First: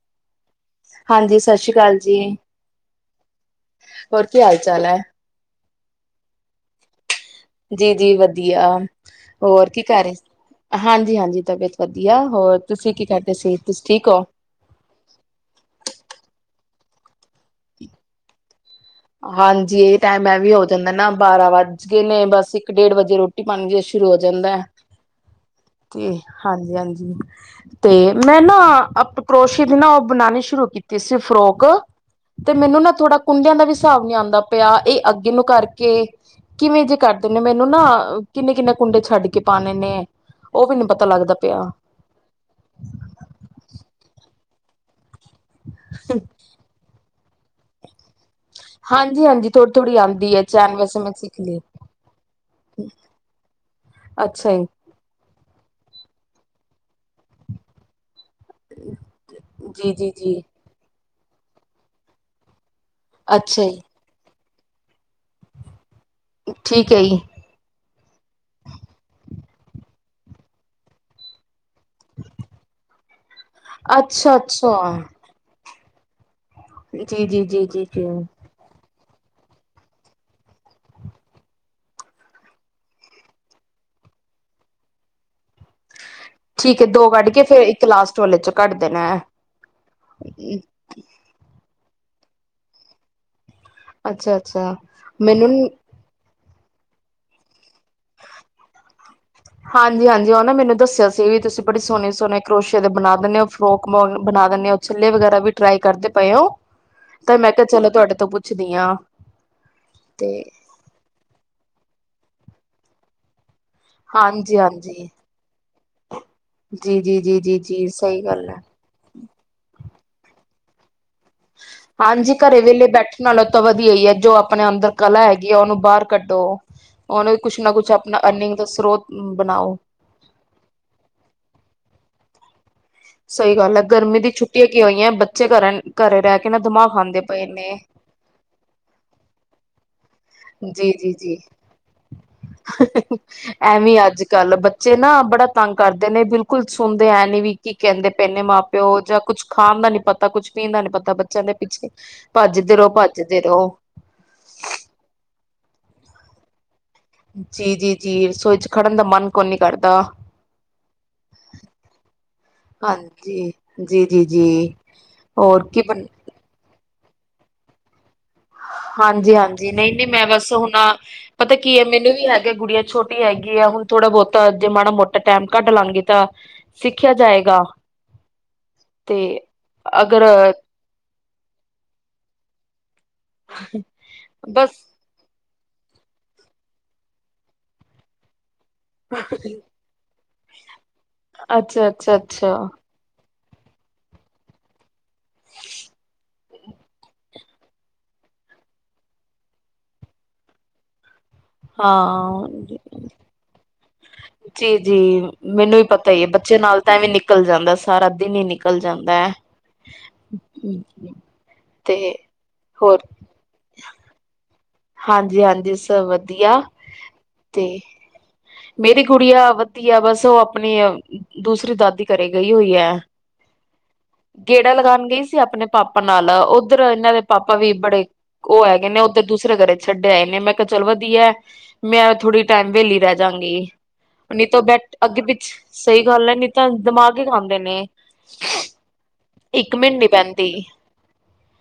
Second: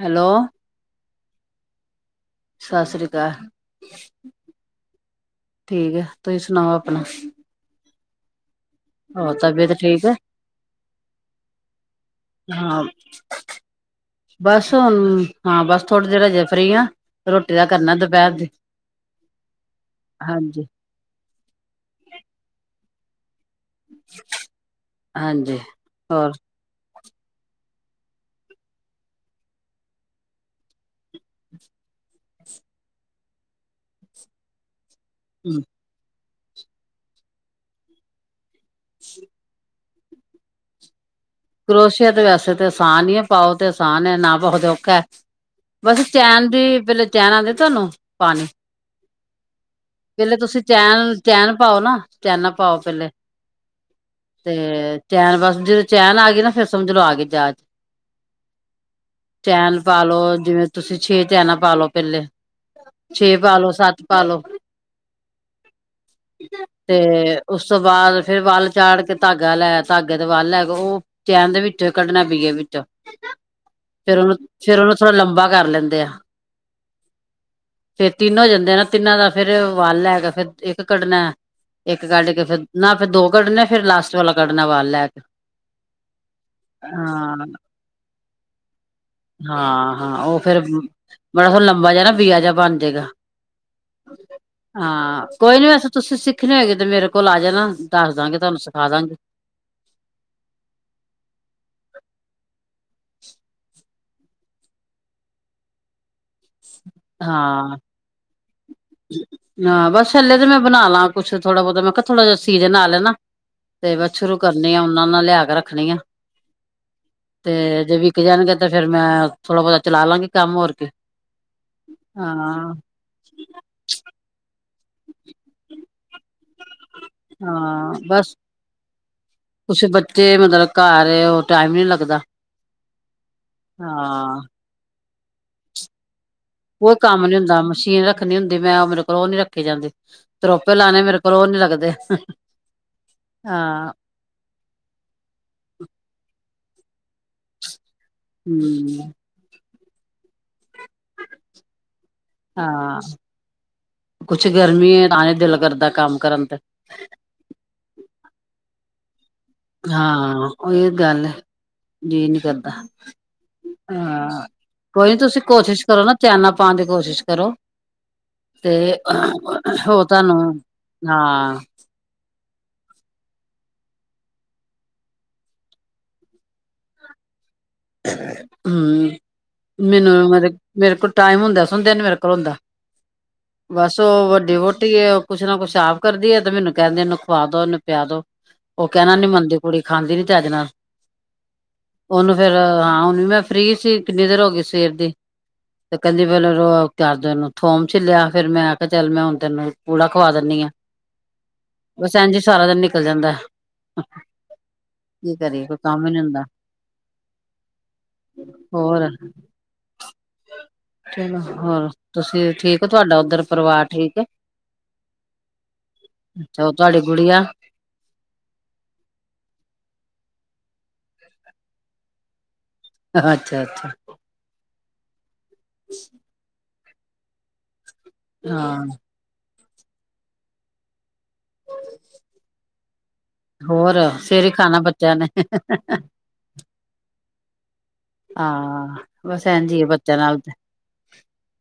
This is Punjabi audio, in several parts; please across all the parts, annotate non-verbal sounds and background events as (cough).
ਹੈਲੋ। ਹਾਂਜੀ, ਸਤਿ ਸ਼੍ਰੀ ਅਕਾਲ ਜੀ। ਸਤਿ ਸ੍ਰੀ ਅਕਾਲ, ਹੋਰ ਕੀ ਹਾਲ ਚਾਲ ਹੈ ਠੀਕ ਹੈ। ਤੁਸੀਂ ਸੁਣਾਓ ਆਪਣਾ ਜੀ ਜੀ ਵਧੀਆ। ਹੋਰ, ਤਬੀਅਤ ਕੀ ਠੀਕ ਕਰ ਹੈ? ਰਹੇ ਹਾਂਜੀ ਹਾਂਜੀ ਤਬੀਅਤ ਵਧੀਆ, ਹੋਰ ਹਾਂ ਤੁਸੀਂ ਕੀ ਕਰਦੇ ਸੀ, ਤੁਸੀਂ ਠੀਕ ਹੋ? ਬਸ ਹੁਣ ਹਾਂ ਬਸ ਥੋੜ੍ਹੀ ਦੇਰ ਹਜੇ ਫਰੀ ਹ, ਰੋਟੀ ਦਾ ਕਰਨਾ ਦੁਪਹਿਰ ਦੀ। ਹਾਂਜੀ ਇਹ ਟਾਈਮ ਐ ਵੀ ਹੋ ਹਾਂਜੀ ਜਾਂਦਾ ਨਾ, ਬਾਰਾਂ ਵੱਜ ਗਏ ਨੇ, ਬਸ ਇੱਕ ਡੇਢ ਵਜੇ ਰੋਟੀ। ਰੋਟੀ ਪਾਣੀ ਜੇ ਸ਼ੁਰੂ ਹੋ ਜਾਂਦਾ ਹੈ ਹਾਂਜੀ ਤੇ, ਹੋਰ ਹਾਂਜੀ ਹਾਂਜੀ ਤੇ ਮੈਂ ਨਾ ਕਰੋਸ਼ੇ ਦੀ ਨਾ ਉਹ ਬਣਾਉਣੀ ਸ਼ੁਰੂ ਕੀਤੀ ਸੀ ਫਰੋਕ, ਤ ਤੇ ਮੈਨੂੰ ਨਾ ਥੋੜਾ ਕੁੰਡਿਆਂ ਦਾ ਵੀ ਹਿਸਾਬ ਨਹੀਂ ਆਉਂਦਾ ਪਿਆ, ਇਹ ਅੱਗੇ ਨੂੰ ਕਰਕੇ ਕਿਵੇਂ ਜੇ ਕਰਦੇ ਨੇ, ਮੈਨੂੰ ਨਾ ਕਿੰਨੇ ਕਿੰਨੇ ਕੁੰਡੇ ਛੱਡ ਕੇ ਪਾਉਣੇ ਨੇ, ਉਹ ਵੀ ਨਹੀਂ ਪਤਾ ਲੱਗਦਾ ਪਿਆ। ਕਰੋਸੀਆ ਤੇ ਵੈਸੇ ਤੇ ਆਸਾਨ ਹੀ ਹੈ, ਪਾਓ ਤੇ ਆਸਾਨ, ਨਾ ਪਾਓ ਤੋਂ ਔਖਾ ਹੈ। ਬਸ ਚੈਨ ਦੀ ਪਹਿਲਾਂ, ਚੈਨ ਆਉਂਦੇ ਤੁਹਾਨੂੰ ਪਾਣੀ ਹਾਂਜੀ ਹਾਂਜੀ ਥੋੜ੍ਹੀ ਥੋੜ੍ਹੀ ਆਉਂਦੀ ਪਹਿਲੇ ਹੈ ਤੁਸੀਂ ਵੈਸੇ ਮੈਂ ਚੈਨ, ਸਿੱਖ ਚੈਨ ਲਈ ਪਾਓ ਨਾ, ਚੈਨਾ ਪਾਓ ਪਹਿਲੇ ਅੱਛਾ ਤੇ ਚੈਨ ਬਸ ਜਦੋਂ ਚੈਨ ਆ ਗਈ ਨਾ, ਫਿਰ ਸਮਝ ਲੋ ਆ ਗ ਜਾਚ। ਚੈਨ ਜੀ ਜੀ ਜੀ ਪਾਲੋ, ਜੀ ਜਿਵੇਂ ਤੁਸੀਂ ਛੇ ਚੈਨਾ ਪਾ ਲੋ ਪਹਿਲੇ ਛੇ ਅੱਛਾ ਪਾਲੋ, ਜੀ ਸੱਤ ਪਾਲੋ ਠੀਕ ਤੇ ਹੈ ਜੀ ਉਸ ਤੋਂ ਬਾਅਦ ਫੇਰ ਵੱਲ ਚਾੜ ਕੇ ਧਾਗਾ ਲੈ, ਧਾਗੇ ਤੇ ਵੱਲ ਲੈ ਕੇ ਉਹ ਚੈਨ ਦੇ ਵਿੱਚੋਂ ਕੱਢਣਾ, ਪੀਏ ਵਿੱਚੋਂ ਫੇਰ ਅੱਛਾ ਉਹਨੂੰ, ਫਿਰ ਉਹਨੂੰ ਅੱਛਾ ਥੋੜਾ ਲੰਬਾ ਕਰ ਲੈਂਦੇ ਆ। ਜੀ ਜੀ ਜੀ ਜੀ ਜੀ ਫੇਰ ਤਿੰਨ ਹੋ ਜਾਂਦੇ ਆ ਨਾ, ਤਿੰਨਾਂ ਦਾ ਫੇਰ ਵਲ ਲੈ ਕੇ ਫੇਰ ਇੱਕ ਕੱਢਨਾ। ਇੱਕ ਕੱਢ ਕੇ, ਫਿਰ ਨਾ ਫਿਰ ਦੋ ਕੱਢਣੇ, ਫੇਰ ਲਾਸਟ ਵਾਲਾ ਕੱਢਣਾ ਵਲ ਲੈ ਕੇ। ਠੀਕ ਹੈ ਦੋ ਕੱਢ ਹਾਂ, ਕੇ ਫੇਰ ਇੱਕ ਲਾਸਟ ਵਾਲੇ ਚੋਂ ਕੱਢ ਦੇਣਾ ਹਾਂ ਹਾਂ ਉਹ ਹੈ ਫੇਰ ਮਲਬ ੳਹ ਲੰਬਾ ਜਿਹਾ ਨਾ, ਬੀਆ ਜਿਹਾ ਬਣ ਜਾੇਗਾ, ਅੱਛਾ ਅੱਛਾ ਹਾਂ ਕੋਈ ਨੀ ਮੈਨੂੰ ਵੈਸੇ ਤੁਸੀਂ ਸਿੱਖਣੇ ਹੋਗੇ ਤੇ ਮੇਰੇ ਕੋਲ ਆ ਜਾਣਾ, ਦੱਸ ਦਾਂਗੇ ਤੁਹਾਨੂੰ ਸਿਖਾ ਦਾਂਗੇ। ਹਾਂਜੀ ਹਾਂਜੀ ਉਹ ਨਾ ਮੈਨੂੰ ਦੱਸਿਆ ਸੀ ਵੀ, ਤੁਸੀਂ ਬੜੇ ਸੋਹਣੇ ਸੋਹਣੇ ਕਰੋਸ਼ੀਆ ਬਣਾ ਦੇਨੇ ਹੋ, ਫਰੋਕ ਬਣਾ ਦੇਨੇ ਹੋ, ਛੱਲੇ ਵਗੈਰਾ ਵੀ ਟਰਾਈ ਕਰਦੇ ਪਏ ਓ, ਤਾਂ ਮੈਂ ਕਿਹਾ ਹਾਂ ਚਲੋ ਤੁਹਾਡੇ ਤੋਂ ਪੁੱਛਦੀ ਹਾਂ। ਹਾਂ ਬਸ ਤੇ ਛਲਾ ਤਾਂ ਮੈਂ ਬਣਾ ਲਾ ਕੁੱਛ, ਥੋੜਾ ਬਹੁਤਾ ਮੈਂ ਕਿਹਾ ਥੋੜਾ ਜਹਾ ਸੀਜਨ ਆ ਲੈ ਣਾ। ਤੇ ਬਸ ਸ਼ੁਰੂ ਕਰਨੀ ਆ, ਉਣਾ ਹਾਂਜੀ-ਹਾਂਜੀ ਉਣਾ ਲਿਆ ਕੇ ਰੱਖਣੀ ਆ। ਜੀ ਜੀ ਜੀ ਜੀ ਜੀ, ਸਹੀ ਗੱਲ ਹੈ। ਫੇਿਰ ਮੈਂ ਥੋੜਾ ਬਹੁਤਾ ਚਲਾ ਲਾਂਗੀ ਕੰਮ, ਹੋਰ ਕੇ। ਹਾਂਜੀ ਘਰੇ ਵੇਲੇ ਬੈਠਣ ਨਾਲੋਂ ਤਾਂ ਵਧੀਆ ਹੀ ਹੈ, ਜੋ ਆਪਣੇ ਅੰਦਰ ਕਲਾ ਹੈਗੀ ਆ ਉਹਨੂੰ ਬਾਹਰ ਕੱਢੋ, ਉਹਨੂੰ ਕੁਛ ਨਾ ਕੁਛ ਹਾਂ ਆਪਣਾ ਬਸ ਅਰਨਿੰਗ ਦਾ ਸਰੋਤ ਬਣਾਓ। ਕੁਛ ਬੱਚੇ ਮਤਲਬ ਘਰ, ਉਹ ਟਾਈਮ ਨੀ ਲੱਗਦਾ। ਸਹੀ ਗੱਲ ਹੈ ਗਰਮੀ ਦੀ ਹਾਂ ਛੁੱਟੀਆਂ ਕੀ ਹੋਈਆਂ, ਬੱਚੇ ਘਰ ਘਰੇ ਰਹਿ ਕੇ ਨਾ ਕੋਈ ਖਾਂਦੇ ਕੰਮ ਨੀ ਪਏ ਹੁੰਦਾ, ਨੇ ਮਸ਼ੀਨ ਰੱਖਣੀ ਹੁੰਦੀ ਮੈਂ, ਉਹ ਮੇਰੇ ਕੋਲ ਉਹ ਨੀ ਰੱਖੇ ਜਾਂਦੀ। ਤੋਪੇ ਲਾਣੇ, ਮੇਰੇ ਜੀ-ਜੀ-ਜੀ ਕੋਲ ਉਹ ਨੀ ਲੱਗਦੇ। ਹਾਂ ਐਵੇਂ ਅੱਜ ਕੱਲ ਬ ਬੱਚੇ ਨਾ ਬੜਾ ਤੰਗ ਕਰਦੇ ਨੇ, ਬਿਲਕੁਲ ਸੁਣਦੇ ਐਂ ਨੀ ਵੀ ਕੀ ਕਹਿੰਦੇ ਪਏ ਨੇ ਮਾਂ ਪਿਓ ਹਮ ਜਾਂ ਕੁਛ ਖਾਣ ਦਾ ਨੀ ਪਤਾ, ਕੁੱਛ ਪੀਣ ਦਾ ਨੀ ਪਤਾ, ਬੱਚਿਆਂ ਦੇ ਪਿੱਛੇ ਭੱਜਦੇ ਰਹੋ, ਹਾਂ ਭੱਜਦੇ ਰਹੋ। ਕੁਛ ਗਰਮੀ ਏ ਨਾ ਏ ਦਿਲ ਕਰਦੈ ਕੰਮ ਕਰਨ ਤੇ ਜੀ ਜੀ ਜੀ ਰਸੋਈ ਚ ਖੜਨ ਦਾ ਮਨ ਕੋਈ ਨੀ ਕਰਦਾ ਹਾਂ ਓਹੀਓ ਗੱਲ ਏ ਜੀ ਨੀ ਕਰਦਾ ਹਾਂਜੀ ਜੀ ਜੀ ਹਾਂ ਜੀ ਕੋਈ ਨੀ ਤੁਸੀਂ ਹੋਰ ਕੀ ਕੋਸ਼ਿਸ਼ ਬਣ ਕਰੋ ਨਾ। (unintelligible) ਪਾਣ ਦੀ ਕੋਸ਼ਿਸ਼ ਕਰੋ। ਤੇ ਹਾਂਜੀ ਹਾਂਜੀ ਨਹੀਂ ਹੋ ਨਹੀਂ ਮੈਂ ਤੁਹਾਨੂੰ ਬਸ ਹੁਣ ਹਾਂ ਪਤਾ ਕੀ ਏ ਮੈਨੂੰ ਵੀ ਹੈਗਾ ਗੁੜੀਆਂ ਛੋਟੀ ਹੈਗੀ ਏ ਹੁਣ ਥੋੜਾ ਬਹੁਤਾ ਜੇ ਮਾੜਾ ਮੋਟਾ ਟੈਮ ਕੱਢ ਲਾਂਗੀ ਤਾਂ ਸਿੱਖਿਆ ਜਾਏਗਾ। ਹਮ ਤੇ ਮੈਨੂੰ ਅਗਰ ਮਤਲਬ ਮੇਰੇ ਕੋਲ ਟਾਈਮ ਹੁੰਦਿਆਂ ਸੁਣਦਿਆਂ ਨੀ ਮੇਰੇ ਕੋਲ ਹੁੰਦਾ। ਬਸ ਉਹ ਵੱਡੀ ਬਸ ਵਹੁਟੀ ਏ ਕੁਛ ਨਾ ਕੁਛ ਆਪ ਕਰਦੀ ਏ ਤੇ ਮੈਨੂੰ ਕਹਿੰਦੀ ਇਹਨੂੰ ਖਵਾ ਦੋ ਇਹਨੂੰ ਪਿਆ ਦੋ। ਉਹ ਕਹਿਣਾ ਨੀ ਮੰਨਦੀ ਕੁੜੀ ਖਾਂਦੀ ਨੀ ਚਜ ਨਾਲ ਅੱਛਾ ਅੱਛਾ ਉਹਨੂੰ ਫੇਰ ਅੱਛਾ ਹਾਂ ਹੁਣ ਵੀ ਮੈਂ ਫ੍ਰੀ ਸੀ ਕਿੰਨੀ ਦੇਰ ਹੋ ਗਈ ਸਵੇਰ ਦੀ। ਤੇ ਕਹਿੰਦੀ ਫੇਰ ਕਰਦੇ ਨੂੰ ਥੋਮ ਛਿੱਲਿਆ ਫੇਰ ਮੈਂ ਕਿਹਾ ਚੱਲ ਮੈਂ ਹੁਣ ਤੈਨੂੰ ਪੂੜਾ ਖਵਾ ਦਿੰਨੀ ਆਂ। ਹ। (unintelligible) (inaudible) ਬਸ ਐਂਜੀ ਸਾਰਾ ਦਿਨ ਨਿਕਲ ਜਾਂਦੈ ਜੀ ਜੀ ਮੈਨੂੰ ਵੀ ਕੰਮ ਪਤਾ ਨੀ ਹੀ ਏ ਹੁੰਦਾ ਬੱਚੇ ਨਾਲ ਤਾਂ ਐਵੇਂ ਨਿਕਲ ਜਾਂਦੈ ਸਾਰਾ ਦਿਨ ਹੀ ਨਿਕਲ ਜਾਂਦੈ ਚ ਹੋਰ ਤੇ ਤੁਸੀਂ ਠੀਕ ਹੋ ਹੋਰ ਤੁਹਾਡਾ ਉੱਧਰ ਪਰਿਵਾਰ ਠੀਕ ਹੈ। ਹਾਂਜੀ ਹਾਂਜੀ ਸਭ ਵਧੀਆ ਅੱਛਾ ਉਹ ਤੁਹਾਡੀ ਗੁੜੀਆ ਤੇ ਮੇਰੀ ਕੁੜੀ ਆ ਵਧੀਆ ਬਸ ਉਹ ਆਪਣੀ ਦੂਸਰੀ ਦਾਦੀ ਘਰੇ ਗਈ ਹੋਈ ਹੈ। ਅੱਛਾ ਅੱਛਾ। ਗੇੜਾ ਲਗਾਣ ਗਈ ਸੀ ਆਪਣੇ ਪਾਪਾ ਨਾਲ ਉੱਧਰ ਇਹਨਾਂ ਦੇ ਪਾਪਾ ਵੀ ਬੜੇ ਉਹ ਹਾਂ ਹੈਗੇ ਨੇ ਉਹ ਤੇ ਦੂਸਰੇ ਘਰੇ ਛੱਡੇ ਆਏ ਨੇ ਮੈਂ ਕਿਹਾ ਚੱਲ ਵਧੀਐ ਮੈਂ ਥੋੜ੍ਹੀ ਟਾਈਮ ਵੇਹਲੀ ਬਹਿ ਜਾਂਗੀ ਹੋਰ ਨਹੀਂ ਸਵੇਰੇ ਤੋ ਖਾਣਾ ਬੈਠ ਬੱਚਿਆਂ ਅੱਗੇ ਨੇ ਪਿੱਛ ਸਹੀ ਗੱਲ ਹੈ ਨਹੀ ਤਾਂ ਦਿਮਾਗ ਹੀ ਖਾਂਦੇ ਨੇ। ਆਂ ਬਸ ਇੱਕ ਐਂਜੀ ਏ ਮਿੰਟ ਨੀ ਬੱਚਿਆਂ ਨਾਲ ਪੈਂਦੀ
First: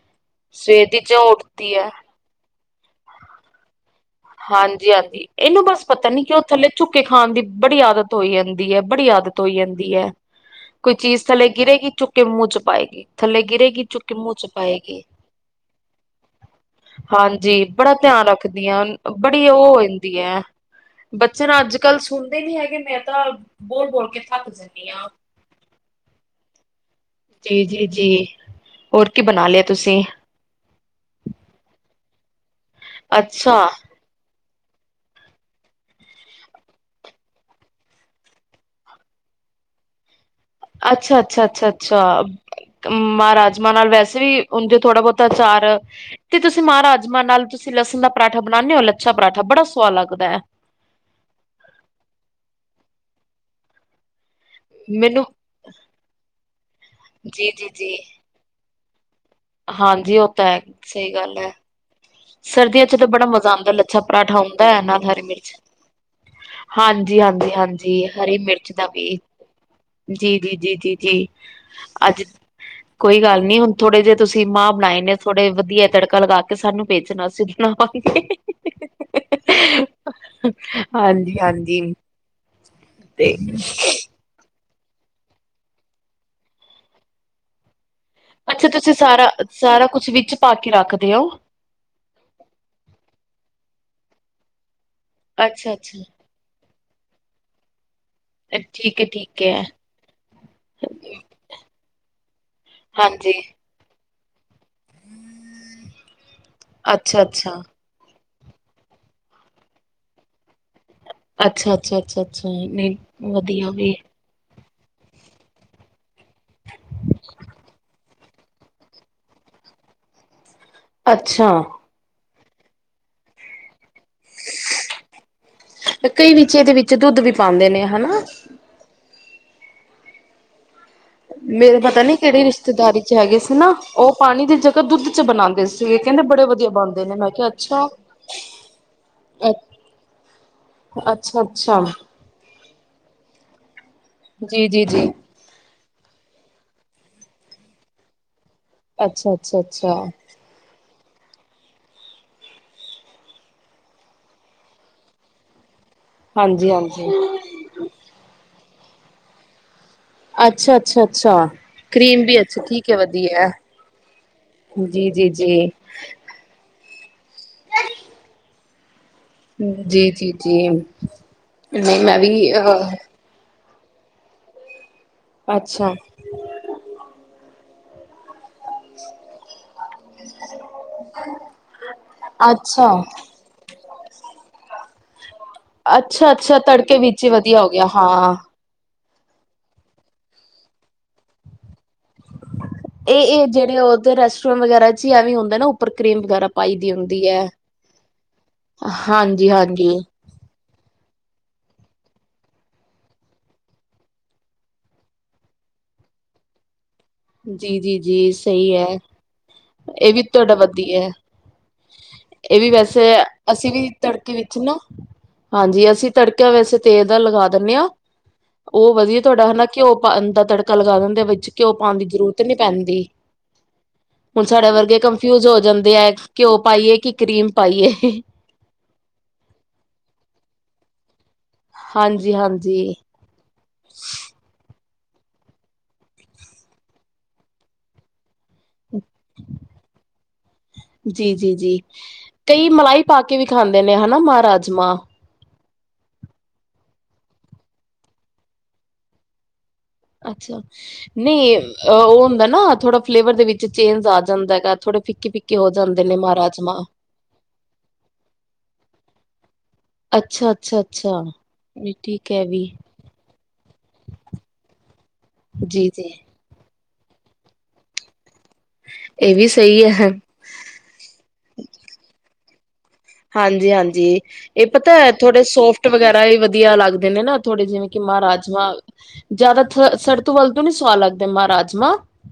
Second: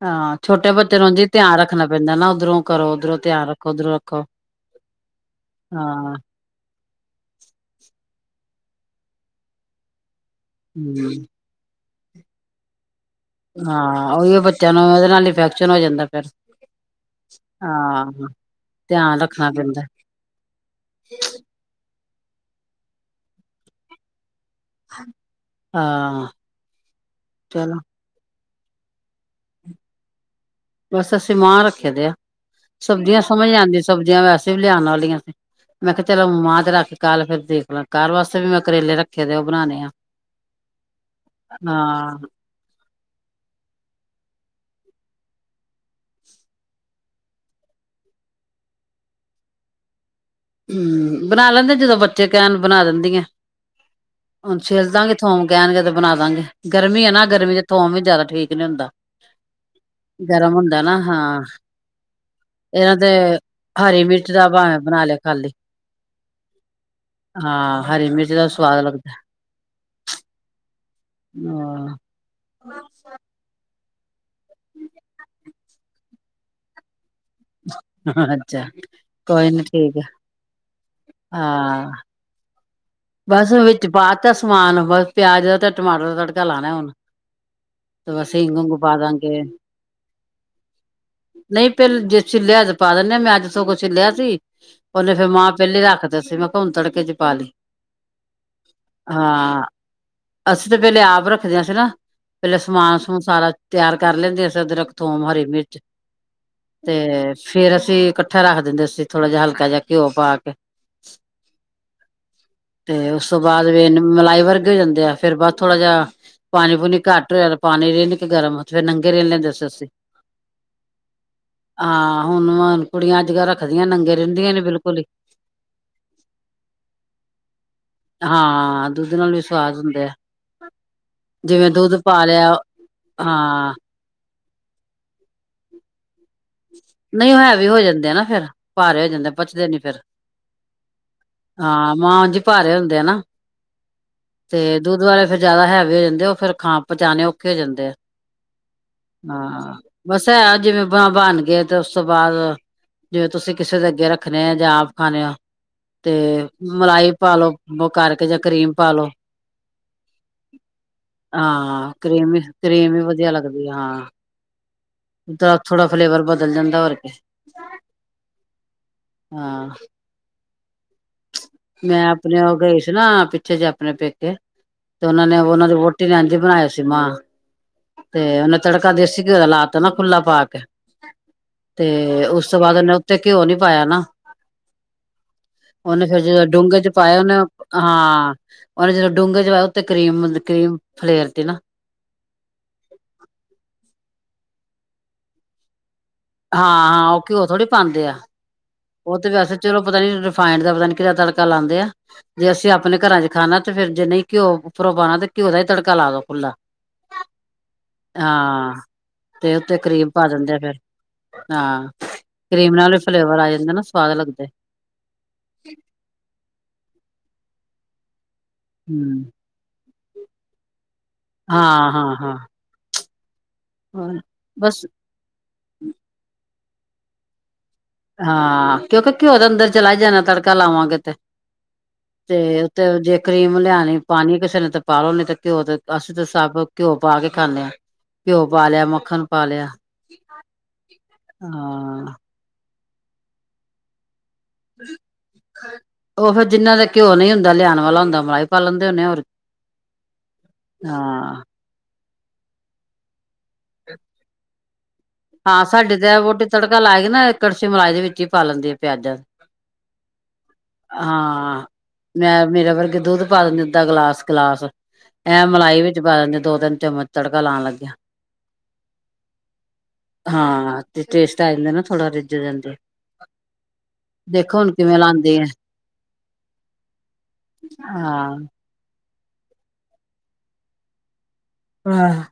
ਹਾਂ ਛੋਟੇ ਸਵੇਰ ਦੀ ਬੱਚੇ ਨੂੰ ਜੋ ਓੰਝੀ ਧਿਆਨ ਉੱਠਦੀ ਰੱਖਣਾ ਹੈ ਪੈਂਦਾ ਨਾ ਉੱਧਰੋਂ ਕਰੋ ਉੱਧਰੋਂ ਧਿਆਨ ਰੱਖੋ ਉੱਧਰੋਂ ਰੱਖੋ। ਹਾਂਜੀ ਹਾਂਜੀ ਇਹਨੂੰ ਬਸ ਪਤਾ ਹਾਂ ਨੀ ਕਿਉਂ ਥੱਲੇ ਝੁੱਕ ਕੇ ਖਾਣ ਦੀ ਬੜੀ ਆਦਤ ਹੋ ਜਾਂਦੀ ਐ ਬੜੀ ਆਦਤ ਹੋ ਜਾਂਦੀ ਐ ਕੋਈ ਹਮ ਚੀਜ਼ ਥੱਲੇ ਗਿਰੇਗੀ ਚੁੱਕ ਕੇ ਮੂੰਹ ਚ ਪਾਏਗੀ। ਥੱਲੇ ਗਿਰੇਗੀ ਚੁੱਕ ਹਾਂ ਕੇ ਮੂੰਹ ਉਹੀ ਚ ਬੱਚਿਆਂ ਪਾਏ ਨੂੰ ਗੀ ਉਹਦੇ ਨਾਲ ਇਨਫੈਕਸ਼ਨ ਹੋ ਜਾਂਦਾ ਫਿਰ ਹਾਂਜੀ ਬੜਾ ਹਾਂ ਧਿਆਨ ਰੱਖਦੀ ਆਂ ਧਿਆਨ ਬੜੀ ਰੱਖਣਾ ਉਹ ਪੈਂਦਾ ਵੇ ਹੁੰਦੀ ਹੈ ਬੱਚੇ ਨਾ ਅੱਜ ਕੱਲ੍ਹ ਸੋਨਦੇ ਨੀ ਹੈਗੇ ਮੈਂ ਤਾਂ ਬੋਲ ਬੋਲ ਕੇ ਥੱਕ ਜਾ ਹਾਂ। ਜੀ ਚਲੋ ਜੀ ਜੀ ਹੋਰ ਕੀ ਬਣਾ ਲਿਆ ਤੁਸੀਂ। ਬਸ ਅਸੀਂ ਮਾਂਹ ਰੱਖੇ ਦੇ ਆ ਸਬਜ਼ੀਆਂ ਸਮਝ ਨ ਅੱਛਾ ਆਂਦੀ ਸਬਜ਼ੀਆਂ ਵੈਸੇ ਵੀ ਲਿਆਣ ਵਾਲੀਆਂ ਸੀ। ਮੈਂ ਕਿਹਾ ਚਲੋ ਮਾਂ ਤੇ ਰੱਖ ਕੱਲ ਫੇਰ ਦੇਖ ਲਾ ਕੱਲ ਵਾਸਤੇ ਵੀ ਮੈਂ ਕਰੇਲੇ ਰੱਖੇ ਦੇ ਉਹ ਬਣਾਣੇ ਆ। ਅੱਛਾ ਅੱਛਾ ਅੱਛਾ ਅੱਛਾ। ਹਾਂ ਮਾਂਰਾਜਮਾਂ ਨਾਲ ਵੈਸੇ ਵੀ ਉਂਝ ਥੋੜਾ ਬਹੁਤਾਚਾਰ ਤੇ ਤੁਸੀਂ ਮਾਂਰਾਜਮਾਂ ਨਾਲ ਤੁਸੀਂ ਲਸਣ ਦਾ ਪਰਾਠਾ ਬਣਾਂਦੇ ਹੋ ਲੱਛਾ ਪਰਾਠਾ ਬੜਾ ਸੁਵਾਦ ਲੱਗਦੈ ਹਮ ਬਣਾ ਲੈਂਦੇ ਜਦੋਂ ਬੱਚੇ ਕਹਿਣ ਬਣਾ ਦਿੰਦੀ ਆ (unintelligible) (inaudible) ਹੁਣ ਛਿੱਲਦਾਂਗੇ ਮੈਨੂੰ ਥੋਮ ਕਹਿਣਗੇ ਤੇ ਬਣਾ ਦਵਾਂਗੇ ਗਰਮੀ ਆ ਨਾ ਜੀ ਗਰਮੀ ਚ ਜੀ ਥੋਮ ਜੀ ਵੀ ਜ਼ਿਆਦਾ ਠੀਕ ਨੀ ਹੁੰਦਾ (unintelligible) (inaudible) ਹਾਂਜੀ ਉਹ ਤਾਂ ਗਰਮ ਹੈ ਹੁੰਦਾ ਨਾ ਸਹੀ ਹਾਂ ਗੱਲ ਹੈ ਸਰਦੀਆਂ ਚ ਇਹਨਾਂ ਤਾਂ ਤੇ ਬੜਾ ਮਜ਼ਾ ਆਉਦਾ ਲੱਛਾ ਹਰੀ ਮਿਰਚ ਪਰਾਂਠਾ ਦਾ ਹੁੰਦਾ ਭਾਵੇਂ ਹੈ ਨਾਲ ਬਣਾ ਲਿਆ ਹਰੇ- ਖਾਲੀ ਮਿਰਚ ਹਾਂਜੀ- ਹਾਂਜੀ ਹਾਂਜੀ ਹਰੀ ਮਿਰਚ ਦਾ ਵੀ ਜੀ- ਜੀ ਜੀ- ਜੀ ਜੀ, ਅੱਜ ਕੋਈ ਗੱਲ ਨੀ ਹੁਣ ਥੋੜੇ ਜਹੇ ਮਾਂ ਬਣਾਏ ਨੇ ਥੋੜੇ ਵਧੀਆ ਤੜਕਾ ਲਗਾ ਕੇ ਸਾਨੂੰ ਵੇਚਣਾ ਸੀ, ਘਿਉਂ ਹਾਂ ਪਾਕੇ। ਅੱਛਾ ਕੋਈ ਨੀ ਠੀਕ ਆ ਹਾਂਜੀ- ਹਾਂਜੀ। ਹਾਂ। ਤੇ ਬਸ ਵਿੱਚ ਪਾਤਾ ਸਮਾਨ ਬਸ ਪਿਆਜ ਦਾ ਤੇ ਟਮਾਟਰ ਦਾ ਤੜਕਾ ਲਾਣਾ ਹੁਣ। ਤੇ ਬਸ ਹਿੰਗ ਅੱਛਾ ਹੁੰਗ ਤੁਸੀਂ ਪਾ ਦਾਂਗੇ ਸਾਰਾ- ਸਾਰਾ ਕੁਛ ਵਿੱਚ ਪਾ ਕੇ ਰੱਖਦੇ ਹੋ? ਨਹੀਂ ਫੇਰ ਜੇ ਛਿੱਲਿਆ ਤੇ ਪਾ ਦਿੰਨੇ ਆ ਮੈਂ ਅੱਜ ਸਗੋਂ ਛਲਿਆ ਸੀ। ਉਹਨੇ ਫੇਰ ਮਾਂ ਅੱਛਾ ਪਹਿਲੀ ਰੱਖ ਅੱਛਾ ਦਿੱ ਸੀ ਮੈਂ ਕਿਹਾ ਹੁਣ ਤੜਕੇ ਚ ਪਾ ਲਈ। ਠੀਕ ਹੈ- ਠੀਕ ਹੈ। ਹਾਂ ਅਸੀਂ ਤਾਂ ਪੇਲੇ ਆਪ ਰੱਖਦੇ ਹਾ ਸੀ ਨਾ ਪਹਿਲੇ ਸਮਾਨ- ਸਮੂਨ ਹਾਂਜੀ ਸਾਰਾ। ਤਿਆਰ ਕਰ ਲੈਂਦੇ ਅਸੀਂ ਅਦਰਕ ਤੋਂ ਹਰੀ ਮਿਰਚ ਤੇ ਅੱਛਾ ਅੱਛਾ ਫੇਰ ਅਸੀਂ ਪੱਠ ਰੱਖਿੰਦੇ ਸੀ ਥੋੜਾ ਜਿਹਾ ਹਲਕਾ ਜਿਹਾ ਘਿਓ ਪਾ ਕੇ। ਅੱਛਾ- ਅੱਛਾ, ਅੱਛਾ। ਸ (unintelligible) ਤੇ ਉਸ ਤੋਂ ਬਾਅਦ ਵੇ ਮਲਾਈ ਵਰਗ ਹੋ ਜਾਂਦੇ ਆ ਫੇਰ ਬਾਅਦ ਥੋੜਾ ਜਾਿਹਾ। ਪਾਣੀ ਪੂਣੀ ਘੱਟ ਹੋਇਆ ਪਾਣੀ ਰਿਨ ਕਿ ਗਰਮ ਫੇਰ ਨੰਗੇ ਰਹਿਂ ਲੈਂਦੇ ਸੀ ਅਸੀਂ। ਅੱਛਾ। ਹਾਂ ਹੁਣ ਕੁੜੀਆਂ ਅੱਜ ਕੱਲ ਰੱਖਦੀਆਂ ਨੰਗੇ ਰਹਿੰਦੀਆਂ ਨੇ ਬਿਲਕੁਲ ਹੀ। ਤੇ ਕਈ ਵਿਚ ਇਹਦੇ ਵਿੱਚ ਦੁੱਧ ਵੀ ਪਾਉਂਦੇ ਨੇ ਹਨਾ। ਹਾਂ ਦੁੱਧ ਨਾਲ ਵੀ ਸੁਵਾਦ ਹੁੰਦਾ ਆ। ਜਿਵੇਂ ਮੇਰਾ ਦੁੱਧ ਪਤਾ ਨੀ ਪਾ ਕਿਹੜੀ ਲਿਆ ਰਿਸ਼ਤੇਦਾਰੀ ਚ ਹੈਗੇ ਸੀ ਨਾ। ਹਾਂ ਤੇ ਉਹ ਪਾਣੀ ਦੀ ਜਗਾ ਦੁੱਧ ਚ ਬਣਾਉਂਦੇ ਸੀ, ਇਹ ਕਹਿੰਦੇ ਬੜੇ ਬਣਦੇ ਨੇ ਮੈਂ ਨਹੀਂ ਉਹ ਕਿਹਾ ਹੈਵੀ ਹੋ ਅੱਛਾ ਜਾਂਦੇ ਆ ਨਾ ਫੇਰ ਭਾਰੇ ਹੋ ਜਾਂਦੇ ਅ ਪਚਦੇ ਨੀ ਫੇਰ ਅੱਛਾ- ਅੱਛਾ। ਹਾਂ ਮਾਂਝ ਭਾਰੇ ਹੁੰਦੇ ਆ ਨਾ, ਜੀ ਤੇ ਜੀ ਦੁੱਧੁ ਜੀ ਵਾਲੇ ਫੇਰ। ਜ਼ਿਆਦਾ ਹੈਵੇ ਹੋ ਜਾਂਦੇ ਆ ਉਹ ਫੇਰ ਖਾਂ ਪਚਾਣੇ ਔਖੇ ਹੋ ਜਾਂਦੇ ਆ, ਅੱਛਾ ਅੱਛਾ ਹਾਂ ਅੱਛਾ ਬਸ। ਤੇ ਜਿਵੇਂ ਬਾਂ ਬਾਨ। ਤੇ ਉਸ ਤੋਂ ਬਾਅਦ ਜਿਵੇਂ ਤੁਸੀਂ ਕਿਸੇ ਦੇ ਅੱਗੇ ਰੱਖਣੇ ਆ ਜਾਂ ਆਪ ਖਾਣੇ ਹਾ। ਤੇ ਹਾਂਜੀ ਮਲਾਈ ਹਾਂਜੀ ਪਾਲੋ ਬ ਕਰਕੇ ਜਾਂ ਕਰੀਮ ਪਾਲੋ। ਅੱਛਾ- ਅੱਛਾ, ਅੱਛਾ ਕਰੀਮ ਵੀ ਅੱਛਾ ਠੀਕ ਕਰੀਮ ਹੈ ਵੀ ਵਧੀਆ ਐ। ਲੱਗਦੀ ਆ। ਜੀ- ਜੀ, ਜੀ। ਹਾਂ ਥੋੜਾ ਫਲੇਵਰ ਬਦਲ ਦਿੰਦਾ ਹੋਰ ਕੀ। ਜੀ- ਜੀ, ਜੀ। ਨਹੀਂ ਮੈਂ ਵੀ ਆਪਣੇ ਉਹ ਗਏ ਸੀ ਅ ਨਾ। ਪਿੱਛੇ ਜਿੇ ਆਪਣੇ ਪੇਕੇ ਤੇ ਉਹਨਾ ਨੇ ਉਹਨਾਂ ਦੀ ਅੱਛਾ ਵੋਟੀ ਨੇ ਏਝ ਬਣਾਏ ਸੀ ਮਾਂ। ਤੇ ਉਹਨੇ ਤੜਕਾ ਦੇਸੀ ਘਿਓ ਦਾ ਲਾਤਾ ਨਾ ਖੁੱਲਾ ਪਾ ਕੇ। ਤੇ ਉਸ ਤੋਂ ਬਾਅਦ ਅੱਛਾ ਉਹਨੇ ਉੱਤੇ ਘਿਓ ਨੀ ਪਾਇਆ ਨਾ। ਉਹਨੇ ਫੇਰ ਅੱਛਾ ਜਦੋਂ ਅੱਛਾ ਡੂੰਘੇ ਚ ਤੜਕੇ ਪਾਇਏਆ ਵਿੱਚ ਹੀ ਉਹਨੇ ਵਧੀਆ ਹੋ ਗਿਆ ਹਾਂ। ਉਹਨੇ ਜਦੋਂ ਡੂੰਘੇ ਜਵਾਇਆ ਉਤੇ ਕਰ੍ਰੀਮਬ ਕਰੀਮ ਫਲੇਰਤੀ ਨਾ। ਇਹ ਜਿਹੜੇ ਉਧਰ ਰੈਸਟੋਰੈਂਟ ਵਗੈਰਾ ਚ ਹੀ ਵੀ ਹੁੰਦੇ ਨਾ ਉਪਰ ਕਰ੍ਰੀਮ। ਹਾਂ- ਹਾਂ ਉਹ ਘਿਓ ਥੋੜੀ ਪਾਉਂਦੇ ਆ। ਉਹ ਤੇ ਹਾਂਜੀ ਵੈਸੇ ਚਲੋ ਹਾਂਜੀ ਪਤਾ ਨੀ। ਰਿਫਾਇੰਡ ਦਾ ਪਤਾ ਨੀ ਕਿੜਾ ਤੜਕਾ ਲਾਂਦੇ ਆ। ਜੇ ਅਸੀਂ ਆਪਣੇ ਘਰਾਂ ਚ ਖਾਣਾ ਤੇ, ਫੇਰ ਜੇ ਨਹੀਂ ਘਿਓ ਉੱਪਰੋਂ ਪਾਉਣਾ ਤੇ ਘਿਓ ਦਾ ਹੀ ਤੜਕਾ ਲਾ ਦੋ ਖੁੱਲਾ। ਜੀ ਜੀ ਜੀ ਹਾਂ ਸਹੀ ਹੈ। ਤੇ ਉੱਤੇ ਕਰੀਮ ਇਹ ਵੀ ਪਾ ਤੁਹਾਡਾ ਦਿੰਦੇ ਨੇ। ਵਧੀਆ ਹੈ ਹਾਂ, ਕਰੀਮ ਨਾਲ ਵੀ ਫਲੇਵਰ ਆ। ਜਾਂਦਾ ਨਾ ਚਲੇ, ਸਵਾਦ ਤੜਕੇ ਲੱਗਦਾ ਵਿੱਚ ਨਾ। ਹਾਂਜੀ। ਅਸੀਂ ਤੜਕਿਆ ਵੈਸੇ ਤੇਲ ਦਾ ਲਗਾ ਦਿੰਦੇ ਹਾਂ। ਉਹ ਵਧੀਆ ਹੂੰ ਤੁਹਾਡਾ ਹਨਾ। ਘਿਓ ਪਾਂਦਾ ਤੜਕਾ ਲਗਾ ਦਿੰਦੇ ਨੇ, ਵਿੱਚ ਹਾਂ- ਹਾਂ- ਹਾਂ ਕਹਿੰਦੀ। ਹੁਣ ਸਾਡੇ ਬਸ ਵਰਗੇ ਕੱ ਫਿਊਜ ਹੋ ਜਾਂਦੇ ਹੈ। ਘਿਓ ਪਾਈਏ, ਕਿ ਕਰੀਮ ਪਾਈਏ। ਹਾਂ। ਕਿਉਂਕਿ ਘਿਓ ਦਾ ਅੰਦਰ ਚਲਾ ਹੀ ਜਾਣਾ ਤੜਕਾ ਲਾਵਾਂਗੇ ਤੇ ਹਾਂਜੀ- ਤੇ ਉਤੇ ਹਾਂਜੀ। ਜੇ ਕਰੀਮ ਲਿਆਣੀ ਪਾਣੀ। ਕਿਸੇ ਨੇ ਤਾਂ ਪਾਲੋ ਨੀ ਤੇ, ਘਿਓ ਤੇ ਅਸੀਂ ਤਾਂ ਸਭ ਘਿਓ ਪਾ ਕੇ ਖਾਂਦੇ ਹਾਂ। ਘਿਓ ਪਾ ਲਿਆ। ਮੱਖਣ ਪਾ ਲਿਆ। ਜੀ- ਜੀ- ਜੀ, ਹਾਂ ਕਈ ਮਲਾਈ ਪਾ ਕੇ ਵੀ ਖਾਂਦੇ ਨੇ ਹਨਾ, ਮਾਹ ਰਾਜਮਾਂ। ਉਹ ਫਿਰ ਜਿੰਹਨਾਂ ਦਾ ਘਿਓ ਨਹੀਂ ਹੁੰਦਾ। ਲਿਆਉਣ ਵਾਲਾ ਹੁੰਦਾ, ਮਲਾਹੀ ਪਾ ਲੈਣਦੇ ਹੋਣੇ ਹੋਰ ਅੱਛਾ। ਹਾਂ ਨਹੀਂ, ਉਹ ਹੁੰਦਾ ਨਾ ਥੋੜਾ ਫਲੇਵਰ ਦੇ ਵਿੱਚ ਚੇਂਜ ਆ ਜਾਂਦਾ ਹੈਗਾ। ਥੋੜੇ ਫਿੱਕੇ- ਫਿਕੇ ਹੋ ਜਾਂਦੇ ਨੇ ਮਹਾਰਾਜਮਾਂ। ਕੜਸੀੇ ਮਲਾਈ ਜੀ ਦੇ ਵਿੱਚ ਹੀ ਪਾ ਲੈਂਦੇ ਆ। ਪਿਆਜ਼ਾਂ ਅੱਛਾ- ਅੱਛਾ। ਹਾਂ। ਮੈਂ, ਮੇਰਾ ਵਰਗੇ ਦੁੱਧ ਪਾ ਦਿੰਦੇ ਅੱਧਾ ਗਲਾਸ- ਗਿਲਾਸ। ਇਹ ਮਲਾਈ ਵਿੱਚ ਜੀ-ਜੀ ਪਾ ਦਿੰਦੇ, ਦੋ-ਤਿੰਨ ਚਮਚ ਤੜਕਾ ਲਾਉਣ ਲੱਗਿਆ। ਇਹ ਵੀ ਸਹੀ ਹੈ। ਹਾਂ। ਤੇ ਟੇਸਟ ਆ ਜਾਂਦੇ ਨਾ ਥੋੜਾ ਰਿੱਜੜ ਜਾਂਦੀ ਐ। ਹਾਂਜੀ- ਹਾਂਜੀ ਇਹ ਪਤਾ ਹੈ। ਲਾਉਂਦੇ ਥੋੜੇ ਆ ਸੋਫਟ ਵਗੈਰਾ ਹੀ ਵਧੀਆ ਲੱਗਦੇ ਨੇ ਨਾ। ਥੋੜੇ ਜਿਵੇਂ, ਕਿ ਹਾਂ ਮਹਾਰਾਜਮਾ, ਜਿਆਦਾ ਸਰ-ਸਰਤ ਵੱਲ ਤੋਂ ਨੀ ਸਆਦ ਲੱਗਦੇ ਮਹਾਰਾਜ। ਹਾਂ।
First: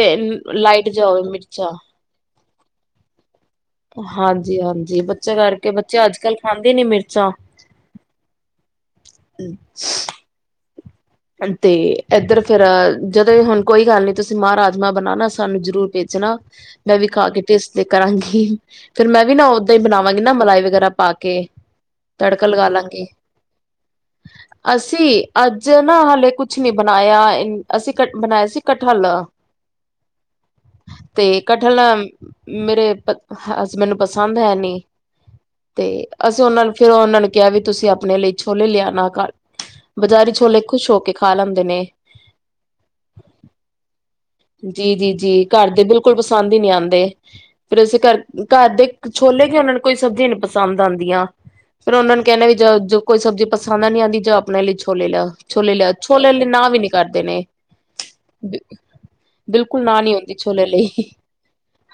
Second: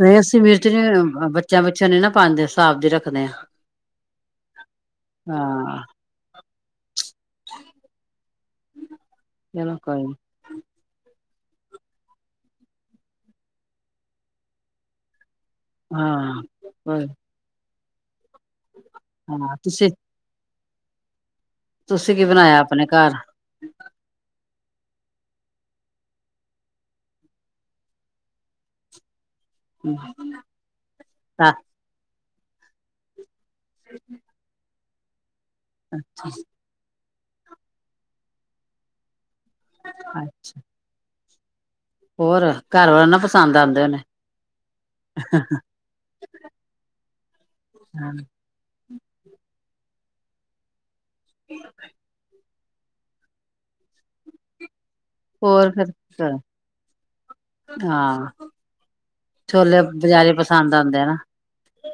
ਨਹੀਂ, ਅਸੀਂ ਮਿਰਚ ਨੀ, ਲਾਈਟ ਜਾ ਹੋਵੇ ਮਿਰਚਾਂ ਬੱਚਿਆਂ-ਬੱਚਿਆਂ ਨਾ ਪਾਉਂਦੇ, ਹਿਸਾਬ ਦੀ ਰੱਖਦੇ ਹਾਂ। ਹਾਂਜੀ- ਹਾਂਜੀ। ਬੱਚਾ ਕਰਕੇ, ਹਾਂ ਬੱਚੇ ਅੱਜ ਕੱਲ੍ਹ ਖਾਂਦੇ ਨੀ ਮਿਰਚਾਂ। ਹੂੰ ਚਲੋ ਕੋਈ ਨੀ ਤੇ ਇੱਧਰ ਫੇਰ, ਜਦੋਂ ਹੁਣ ਕੋਈ ਗੱਲ ਨਹੀਂ, ਤੁਸੀਂ ਮਾਹ ਰਾਜਮਾਂ ਬਣਾਉਣਾ ਸਾਨੂੰ ਜ਼ਰੂਰ ਬੇਜਣਾ। ਹਾਂ ਮੈਂ ਵੀ ਕੋਈ ਖਾ ਕੇ ਟੇਸਟ ਤੇ ਕਰਾਂਗੀ। ਫੇਰ ਮੈਂ ਵੀ ਨਾ ਹਾਂ ਓਦਾਂ ਹੀ ਤੁਸੀਂ ਬਣਾਵਾਂਗੀ। ਹਨਾ ਮਲਾਈ ਵਗੈਰਾ ਪਾ ਕੇ, ਤੁਸੀਂ ਕੀ ਤੜਕਾ ਬਣਾਇਆ ਲਗਾ ਆਪਣੇ ਲਾਂਗੀ। ਘਰ ਅਸੀਂ, ਅੱਜ ਨਾ। ਹਾਲੇ ਕੁਛ ਨੀ ਬਣਾਇਆ, ਅਸੀਂ ਕ ਬਣਾਇਆ ਸੀ ਕਠਹਲ। ਤੇ ਕਠਲ ਮੇਰੇ ਪ- ਹਸਬੈਂਡ ਨੂੰ ਪਸੰਦ ਹੈ ਨੀ, ਤੇ ਅਸੀਂ ਉਹਨੂੰ ਫਿਰ ਉਹਨਾਂ ਨੂੰ ਕਿਹਾ ਵੀ ਤੁਸੀਂਆਪਣੇ ਲਈ ਛੋਲੇ ਲਿਆਣਾ ਘਰ, ਬਜ਼ਾਰੀ ਛੋਲੇ ਖੁਸ਼ ਹੋ ਕੇ ਖਾ ਲੈਂਦੇ ਨੇ। ਹੋਰ, ਘਰ ਵਾਲੇ ਨਾ ਪਸੰਦ ਆਉਂਦੇ ਹੋਣੇ ਨੇ। ਜੀ- ਜੀ -ਜੀ। ਘਰ ਦੇ ਬਿਲਕੁਲ ਪਸੰਦ ਹੀ ਨਹੀਂ ਆਉਂਦੇ। ਫੇਰ ਅਸੀਂ ਘਰ ਘਰ ਦੇ ਛੋਲੇ ਕੇ ਉਹਨਾਂ ਨੂੰ ਕੋਈ ਸਬਜ਼ੀ ਨੀ ਪਸੰਦ ਆਉਂਦੀਆਂ। ਫੇਰ ਉਹਨਾਂ ਨੂੰ ਕਹਿੰਦਾ ਵੀ ਜਾਓ ਜੌ ਕੋਈ ਸਬਜ਼ੀ ਪਸੰਦ ਨੀ ਆਂਦੀ, ਜਾਂ ਆਪਣੇ ਲਈ ਛੋਲੇ ਲੈ ਆਓ। ਹੋਰ ਛੋਲੇ ਫਿਰ ਲਿਆ। ਛੋਲੇ ਲਈ ਨਾ ਵੀ ਨੀ ਕਰਦੇ ਨੇ, ਹਾਂ ਛੋਲੇ ਬਿਲਕੁਲ ਨਾ ਨੀ ਬਜ਼ਾਰੇ ਹੁੰਦੀ ਛੋਲੇ ਪਸੰਦ ਲਈ, ਆਉਂਦੇ ਨਾ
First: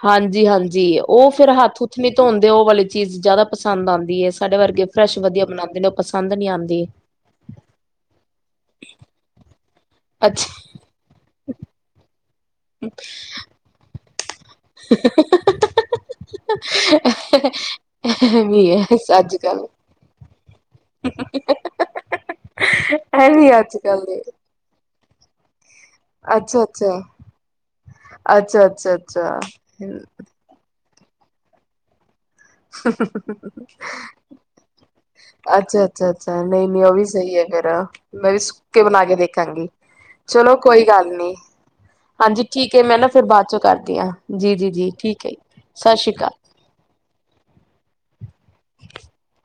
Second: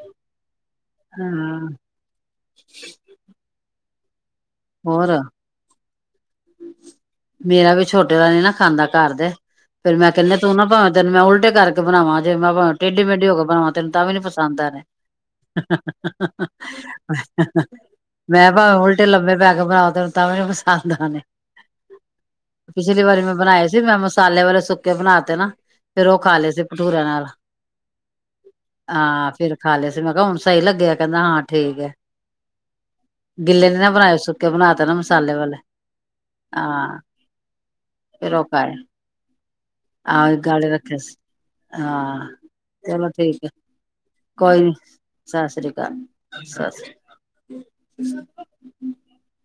ਹਾਂਜੀ- ਹਾਂਜੀ। ਉਹ ਫਿਰ ਹਾਂ ਹੱਥ ਕੁੱਛ ਨੀ ਧੋਣਦੇ, ਉਹ ਵਾਲੀ ਚੀਜ਼ ਜ਼ਿਆਦਾ ਪਸੰਦ ਆਉਂਦੀ ਹੈ। ਸਾਡੇ ਵਰਗੇ ਹੋਰ ਫਰੈਸ਼ ਵਧੀਆ ਬਣਾਉਂਦੇ ਨੇ ਪਸੰਦ ਨਹੀਂ ਆਉਂਦੀ। ਮੇਰਾ ਵੀ ਛੋਟੇ ਦਾ ਨੀ ਨਾ ਖਾਂਦਾ ਘਰ ਦੇ, ਫੇਰ ਮੈਂ ਕਹਿੰਦੇ ਤੂੰ ਅੱਛਾ ਨਾ ਭਾਵੇਂ ਤੈਨੂੰ ਮੈਂ ਉਲਟੇ ਕਰਕੇ ਬਣਾਵਾਂ, ਜੇ ਮੈਂ ਟੇਢੀ-ਮੇਢੀ ਹੋ ਕੇ ਬਣਾਵਾ, ਤੈਨੂੰ ਤਾਂ ਵੀ ਨ ਪਸੰਦ ਆ ਨੇ। (unintelligible) ਮੈਂ ਐਵੀ ਭਾਵੇ ਐ ਉਲਟੇ ਲੰਮੇ ਪੈ ਕੇ ਅੱਜ-ਕੱਲ ਬਣਾਓ, ਤੇਨੂੰ ਤਾਂ ਵੀ ਪਸੰਦ ਆਉਣੇ। (inaudible) ਪਿਛਲੀ ਵਾਰੀ ਮੈਂ ਐਵੀ ਬਣਾਏ ਸੀ, ਮੈਂ ਅੱਜ-ਕੱਲ ਦੇ ਮਸਾਲੇ ਵਾਲੇ ਸੁੱਕੇ ਬਣਾ ਤੇ ਨਾ ਫੇਰ ਉਹ ਖਾ ਲਏ ਸੀ ਅੱਛਾ-ਅੱਛਾ, ਭਟੂਰਾਂ ਨਾਲ, ਹਾਂ ਅੱਛਾ-ਅੱਛਾ-ਅੱਛਾ ਫੇਰ ਖਾ ਲਏ ਸੀ, ਮੈਂ ਕਿਹਾ ਹੁਣ ਸਹੀਂ ਲੱਗਿਆ, ਕਹਿੰਦਾ ਹਾਂ ਠੀਕ ਹੈ। ਗਿੱਲੇ ਨੀ ਨਾ ਬਣਾਏ, ਸੁੱਕੇ ਬਣਾ ਤੇ ਨਾ ਮਸਾਲੇ ਵਾਲੇ ਅੱਛਾ-ਅੱਛਾ, ਨਹੀਂ-ਨਹੀਂ, ਉਹ ਹਾਂ ਵੀ ਸਹੀ ਹੈ ਤੇਰਾ, ਮੈਂ ਫੇਰ ਵੀ ਉਹ ਖਾਏ ਸੁੱਕੇ ਬਣਾ ਕੇ ਦੇਖਾਂਗੀ। ਆਹੋ ਚਲੋ ਗਾੜੇ ਕੋਈ ਰੱਖੇ ਗੱਲ ਸੀ ਨੀ ਹਾਂ ਹਾਂਜੀ ਠੀਕ ਹੈ ਮੈਂ ਨਾ ਚਲੋ ਫਿਰ ਠੀਕ ਹੈ। ਬਾਅਦ ਚੋਂ ਕਰਦੀ ਹਾਂ, ਜੀ ਜੀ ਜੀ, ਠੀਕ ਹੈ ਜੀ ਸਤਿ ਸ਼੍ਰੀ ਅਕਾਲ। (unintelligible) ਸਸਰੀ, (inaudible)